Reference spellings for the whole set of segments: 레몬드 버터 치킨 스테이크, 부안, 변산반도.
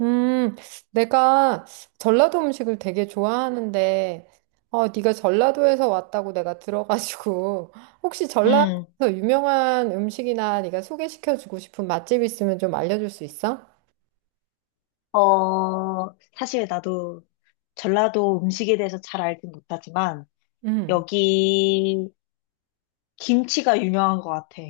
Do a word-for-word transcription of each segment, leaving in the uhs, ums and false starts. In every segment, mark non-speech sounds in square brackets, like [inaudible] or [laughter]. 음, 내가 전라도 음식을 되게 좋아하는데, 어, 네가 전라도에서 왔다고 내가 들어가지고, [laughs] 혹시 전라도에서 음, 유명한 음식이나 네가 소개시켜주고 싶은 맛집 있으면 좀 알려줄 수 있어? 어, 사실 나도 전라도 음식에 대해서 잘 알진 못하지만, 음. 여기 김치가 유명한 것 같아.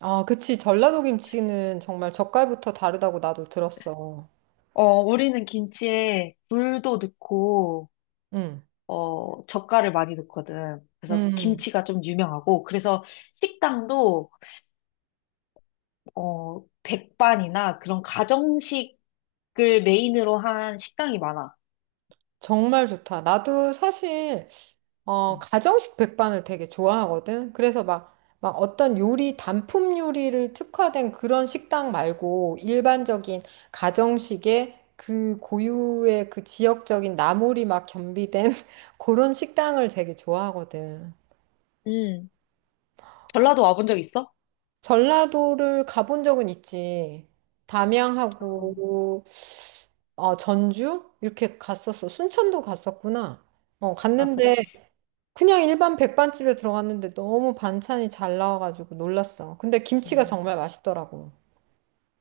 아, 그치. 전라도 김치는 정말 젓갈부터 다르다고 나도 들었어. 어, 우리는 김치에 굴도 넣고, 음. 어, 젓갈을 많이 넣거든. 그래서 음. 김치가 좀 유명하고, 그래서 식당도, 어, 백반이나 그런 가정식을 메인으로 한 식당이 많아. 정말 좋다. 나도 사실 어, 음. 가정식 백반을 되게 좋아하거든. 그래서 막, 막 어떤 요리, 단품 요리를 특화된 그런 식당 말고 일반적인 가정식의 그 고유의 그 지역적인 나물이 막 겸비된 [laughs] 그런 식당을 되게 좋아하거든. 음. 전라도 와본 적 있어? 전라도를 가본 적은 있지. 어, 담양하고 어, 전주? 이렇게 갔었어. 순천도 갔었구나. 어, 아, 그래? 갔는데 그냥 일반 백반집에 들어갔는데 너무 반찬이 잘 나와가지고 놀랐어. 근데 김치가 음. 정말 맛있더라고.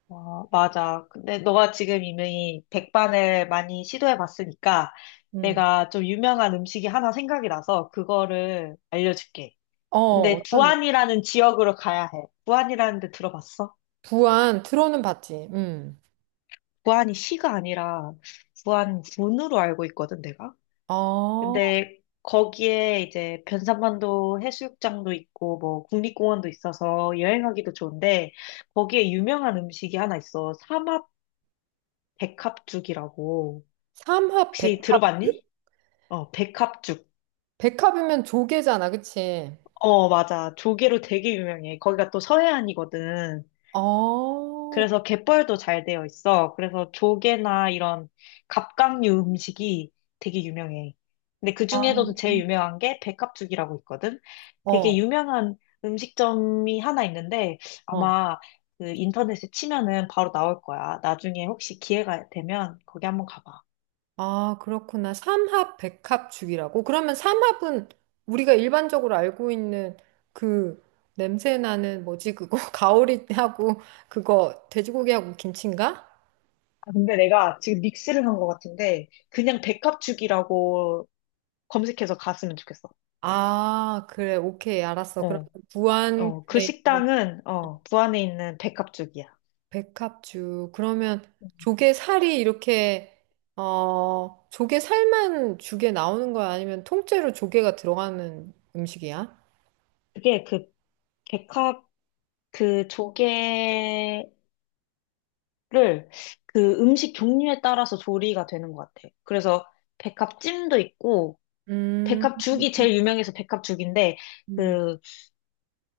어, 맞아. 근데 너가 지금 이미 백반을 많이 시도해 봤으니까 음. 내가 좀 유명한 음식이 하나 생각이 나서 그거를 알려줄게. 어, 근데 어떤 부안이라는 지역으로 가야 해. 부안이라는 데 들어봤어? 부안 들어는 봤지. 음. 부안이 시가 아니라 부안 군으로 알고 있거든, 내가. 어, 근데 거기에 이제 변산반도 해수욕장도 있고 뭐 국립공원도 있어서 여행하기도 좋은데 거기에 유명한 음식이 하나 있어. 삼합 백합죽이라고. 삼합 혹시 백합. 들어봤니? 어, 백합죽. 백합이면 조개잖아, 그치? 어, 맞아. 조개로 되게 유명해. 거기가 또 서해안이거든. 어. 그래서 갯벌도 잘 되어 있어. 그래서 조개나 이런 갑각류 음식이 되게 유명해. 근데 그 아. 중에서도 제일 유명한 게 백합죽이라고 있거든. 되게 어. 유명한 음식점이 하나 있는데 어. 아마 그 인터넷에 치면은 바로 나올 거야. 나중에 혹시 기회가 되면 거기 한번 가봐. 아, 그렇구나. 삼합 백합죽이라고. 그러면 삼합은 우리가 일반적으로 알고 있는 그 냄새 나는 뭐지 그거 [laughs] 가오리하고 그거 돼지고기하고 김치인가? 아, 근데 내가 지금 믹스를 한 것 같은데, 그냥 백합죽이라고 검색해서 갔으면 좋겠어. 아, 그래. 오케이. 알았어. 그럼 어. 부안 어, 그 에 있는 식당은, 어, 부안에 있는 백합죽이야. 백합주. 그러면 조개살이 이렇게, 어, 조개살만 죽에 나오는 거야? 아니면 통째로 조개가 들어가는 음식이야? 그게 그 백합, 그 조개를 그 음식 종류에 따라서 조리가 되는 것 같아. 그래서 백합찜도 있고, 음. 백합죽이 제일 유명해서 백합죽인데, 음. 그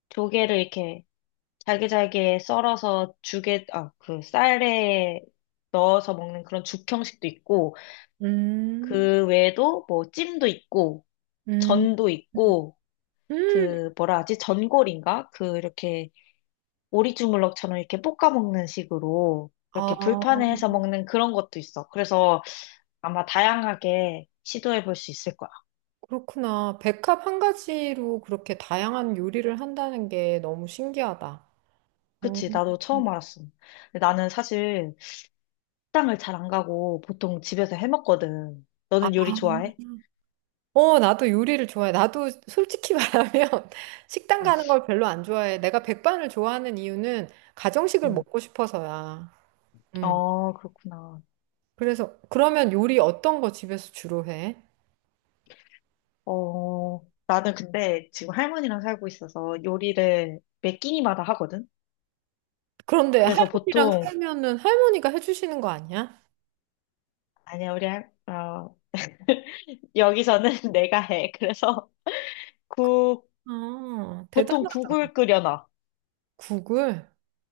조개를 이렇게 잘게잘게 썰어서 죽에, 아, 그 쌀에 넣어서 먹는 그런 죽 형식도 있고, 음. 그 외에도 뭐 찜도 있고, 음. 전도 있고, 음. 그 뭐라 하지? 전골인가? 그 이렇게 오리 주물럭처럼 이렇게 볶아 먹는 식으로 이렇게 아, 불판에 해서 먹는 그런 것도 있어. 그래서 아마 다양하게 시도해 볼 수 있을 거야. 그렇구나. 백합 한 가지로 그렇게 다양한 요리를 한다는 게 너무 신기하다. 음. 그치? 나도 처음 알았어. 근데 나는 사실 식당을 잘 안 가고 보통 집에서 해 먹거든. 너는 요리 좋아해? 어, 나도 요리를 좋아해. 나도 솔직히 [laughs] 말하면 식당 어, 가는 걸 별로 안 좋아해. 내가 백반을 좋아하는 이유는 가정식을 응. 먹고 싶어서야. 음. 어, 그렇구나. 그래서 그러면 요리 어떤 거 집에서 주로 해? 어, 나는 근데 지금 할머니랑 살고 있어서 요리를 매 끼니마다 하거든? 그런데 그래서 할머니랑 보통, 살면은 할머니가 해주시는 거 아니야? 아니야, 우리 할, 어, 여기서는 [laughs] 내가 해. 그래서 국, 아, 보통 대단하다. 국을 끓여놔. 국을.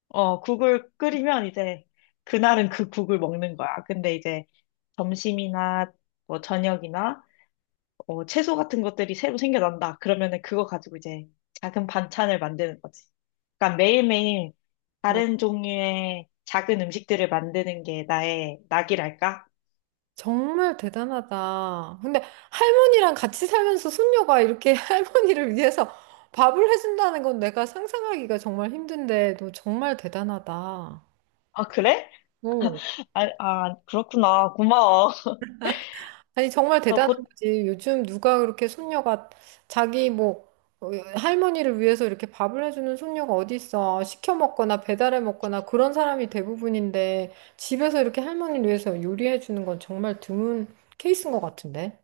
어, 국을 끓이면 이제 그날은 그 국을 먹는 거야. 근데 이제 점심이나 뭐 저녁이나 어, 채소 같은 것들이 새로 생겨난다. 그러면은 그거 가지고 이제 작은 반찬을 만드는 거지. 그러니까 매일매일 어, 다른 종류의 작은 음식들을 만드는 게 나의 낙이랄까? 정말 대단하다. 근데 할머니랑 같이 살면서 손녀가 이렇게 [laughs] 할머니를 위해서 밥을 해준다는 건 내가 상상하기가 정말 힘든데 너 정말 대단하다. 아, 그래? 오. 아, 아, 그렇구나. 고마워. 아니 정말 [laughs] 어, 대단한 보, 거지. 요즘 누가 그렇게 손녀가 자기 뭐 어, 할머니를 위해서 이렇게 밥을 해주는 손녀가 어디 있어? 시켜 먹거나 배달해 먹거나 그런 사람이 대부분인데 집에서 이렇게 할머니를 위해서 요리해 주는 건 정말 드문 케이스인 것 같은데.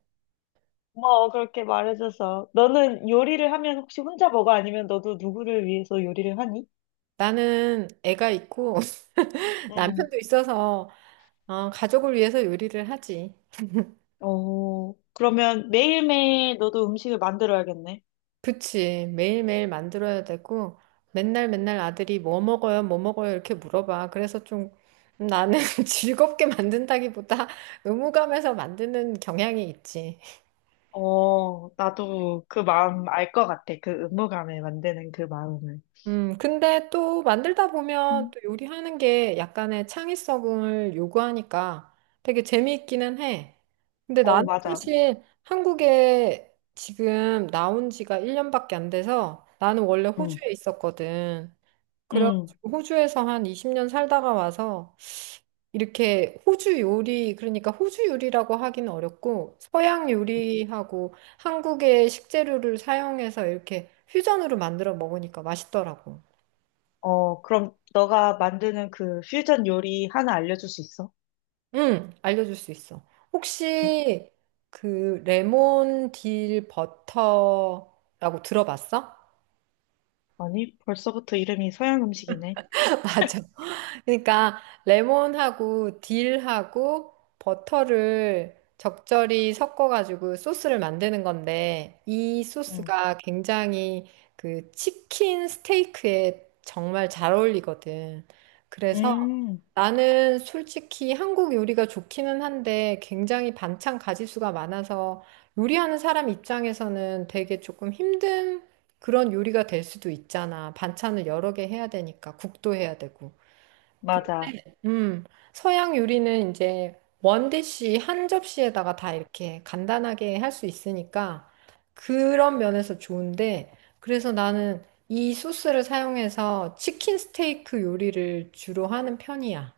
고마워, 그렇게 말해줘서. 너는 요리를 하면 혹시 혼자 먹어? 아니면 너도 누구를 위해서 요리를 하니? 나는 애가 있고 [laughs] 응. 남편도 있어서 어, 가족을 위해서 요리를 하지. 어, 그러면 매일매일 너도 음식을 만들어야겠네. 그치. 매일매일 만들어야 되고, 맨날 맨날 아들이 뭐 먹어요, 뭐 먹어요, 이렇게 물어봐. 그래서 좀 나는 [laughs] 즐겁게 만든다기보다 의무감에서 만드는 경향이 있지. 어, 나도 그 마음 알 것 같아. 그 의무감에 만드는 그 마음을. 음, 근데 또 만들다 보면 응. 또 요리하는 게 약간의 창의성을 요구하니까 되게 재미있기는 해. 근데 어, 나는 맞아. 사실 한국에 지금 나온 지가 일 년밖에 안 돼서 나는 원래 응. 호주에 있었거든. 응. 그래가지고 호주에서 한 이십 년 살다가 와서 이렇게 호주 요리, 그러니까 호주 요리라고 하긴 어렵고 서양 요리하고 한국의 식재료를 사용해서 이렇게 퓨전으로 만들어 먹으니까 맛있더라고. 어, 그럼 너가 만드는 그 퓨전 요리 하나 알려줄 수 있어? 응, 알려줄 수 있어. 혹시 그 레몬 딜 버터라고 들어봤어? 아니, 벌써부터 이름이 서양 음식이네. [laughs] 맞아. 그러니까 레몬하고 딜하고 버터를 적절히 섞어가지고 소스를 만드는 건데 이 응. 소스가 굉장히 그 치킨 스테이크에 정말 잘 어울리거든. 그래서 음, 나는 솔직히 한국 요리가 좋기는 한데 굉장히 반찬 가짓수가 많아서 요리하는 사람 입장에서는 되게 조금 힘든 그런 요리가 될 수도 있잖아. 반찬을 여러 개 해야 되니까 국도 해야 되고. 맞아. 음, 서양 요리는 이제 원디시 한 접시에다가 다 이렇게 간단하게 할 수 있으니까 그런 면에서 좋은데 그래서 나는 이 소스를 사용해서 치킨 스테이크 요리를 주로 하는 편이야.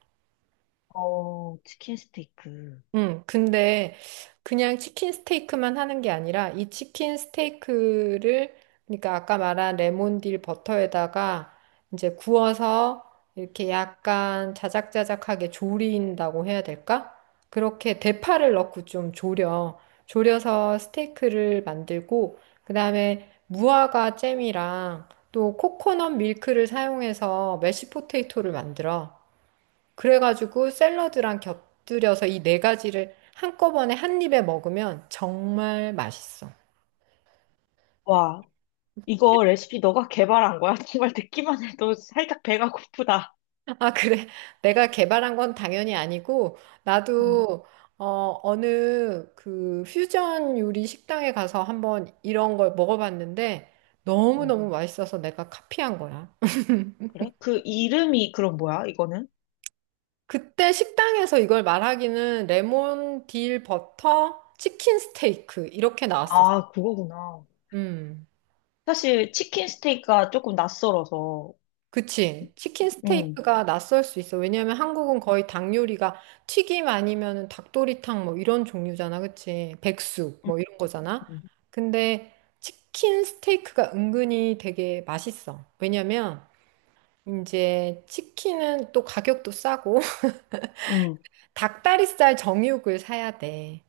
어, 치킨 스테이크. 음, 근데 그냥 치킨 스테이크만 하는 게 아니라 이 치킨 스테이크를 그러니까 아까 말한 레몬딜 버터에다가 이제 구워서 이렇게 약간 자작자작하게 조린다고 해야 될까? 그렇게 대파를 넣고 좀 조려. 조려서 스테이크를 만들고 그다음에 무화과 잼이랑 또 코코넛 밀크를 사용해서 메쉬 포테이토를 만들어. 그래가지고 샐러드랑 곁들여서 이 네 가지를 한꺼번에 한 입에 먹으면 정말 맛있어. 와, 이거 레시피 너가 개발한 거야? [laughs] 정말 듣기만 해도 살짝 배가 고프다. 아, 그래. 내가 개발한 건 당연히 아니고, 응, 나도, 어, 어느 그 퓨전 요리 식당에 가서 한번 이런 걸 먹어봤는데, 응. 너무너무 맛있어서 내가 카피한 거야. 그래? 그 이름이 그럼 뭐야, 이거는? 그때 식당에서 이걸 말하기는 레몬 딜 버터 치킨 스테이크 이렇게 나왔었어. 아, 그거구나. 음. 사실 치킨 스테이크가 조금 낯설어서. 그치. 치킨 응, 스테이크가 낯설 수 있어. 왜냐면 한국은 거의 닭 요리가 튀김 아니면은 닭도리탕 뭐 이런 종류잖아. 그치. 백숙 응, 뭐 이런 거잖아. 응. 근데 치킨 스테이크가 은근히 되게 맛있어. 왜냐면 이제 치킨은 또 가격도 싸고 [laughs] 응. 닭다리살 정육을 사야 돼.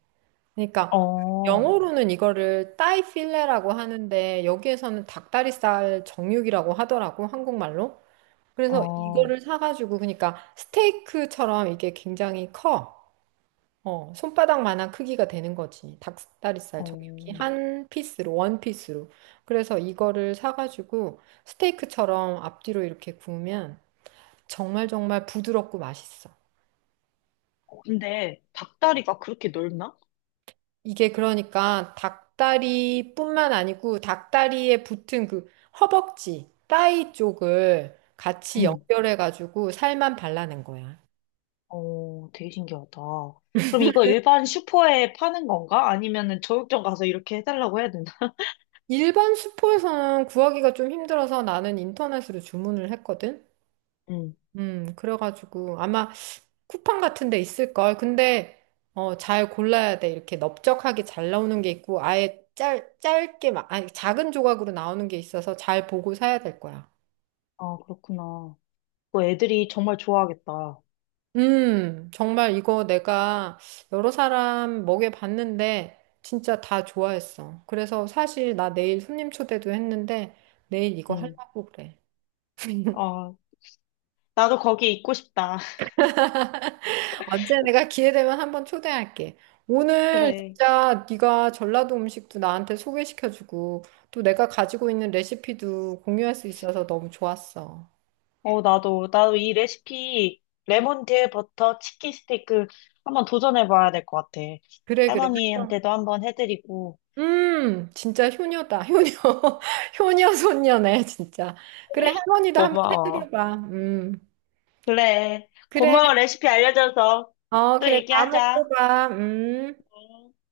그러니까 어, 영어로는 이거를 따이 필레라고 하는데 여기에서는 닭다리살 정육이라고 하더라고. 한국말로. 그래서 어, 이거를 사가지고 그러니까 스테이크처럼 이게 굉장히 커. 어, 손바닥만한 크기가 되는 거지. 닭다리살 어. 정육이 한 피스로, 원 피스로. 그래서 이거를 사가지고 스테이크처럼 앞뒤로 이렇게 구우면 정말 정말 부드럽고 맛있어. 근데 닭다리가 그렇게 넓나? 이게 그러니까 닭다리뿐만 아니고 닭다리에 붙은 그 허벅지, 따위 쪽을 같이 응. 연결해가지고 살만 발라낸 거야. 어, 되게 신기하다. 그럼 이거 일반 슈퍼에 파는 건가? 아니면은 저육점 가서 이렇게 해달라고 해야 되나? 일반 슈퍼에서는 구하기가 좀 힘들어서 나는 인터넷으로 주문을 했거든. 응. 음, 그래가지고 아마 쿠팡 같은 데 있을걸. 근데 어, 잘 골라야 돼. 이렇게 넓적하게 잘 나오는 게 있고 아예 짧, 짧게 막 아니 작은 조각으로 나오는 게 있어서 잘 보고 사야 될 거야. 아, 그렇구나. 뭐 애들이 정말 좋아하겠다. 음, 정말 이거 내가 여러 사람 먹여봤는데 진짜 다 좋아했어. 그래서 사실 나 내일 손님 초대도 했는데 내일 이거 응. 하려고 그래. 어, 나도 거기 있고 싶다. [laughs] 언제 내가 기회 되면 한번 초대할게. 오늘 그래. 진짜 네가 전라도 음식도 나한테 소개시켜주고 또 내가 가지고 있는 레시피도 공유할 수 있어서 너무 좋았어. 어, 나도, 나도 이 레시피, 레몬드 버터 치킨 스테이크 한번 도전해봐야 될 것 같아. 그래 그래. 할머니한테도 한번 해드리고. 음, 진짜 효녀다. 효녀. [laughs] 효녀 손녀네, 진짜. 그래, 할머니도 한번 고마워. 해드려봐. 음. 그래. 그래. 고마워, 레시피 알려줘서. 어, 또 그래. 다음에 얘기하자. 또 봐. 음. 응.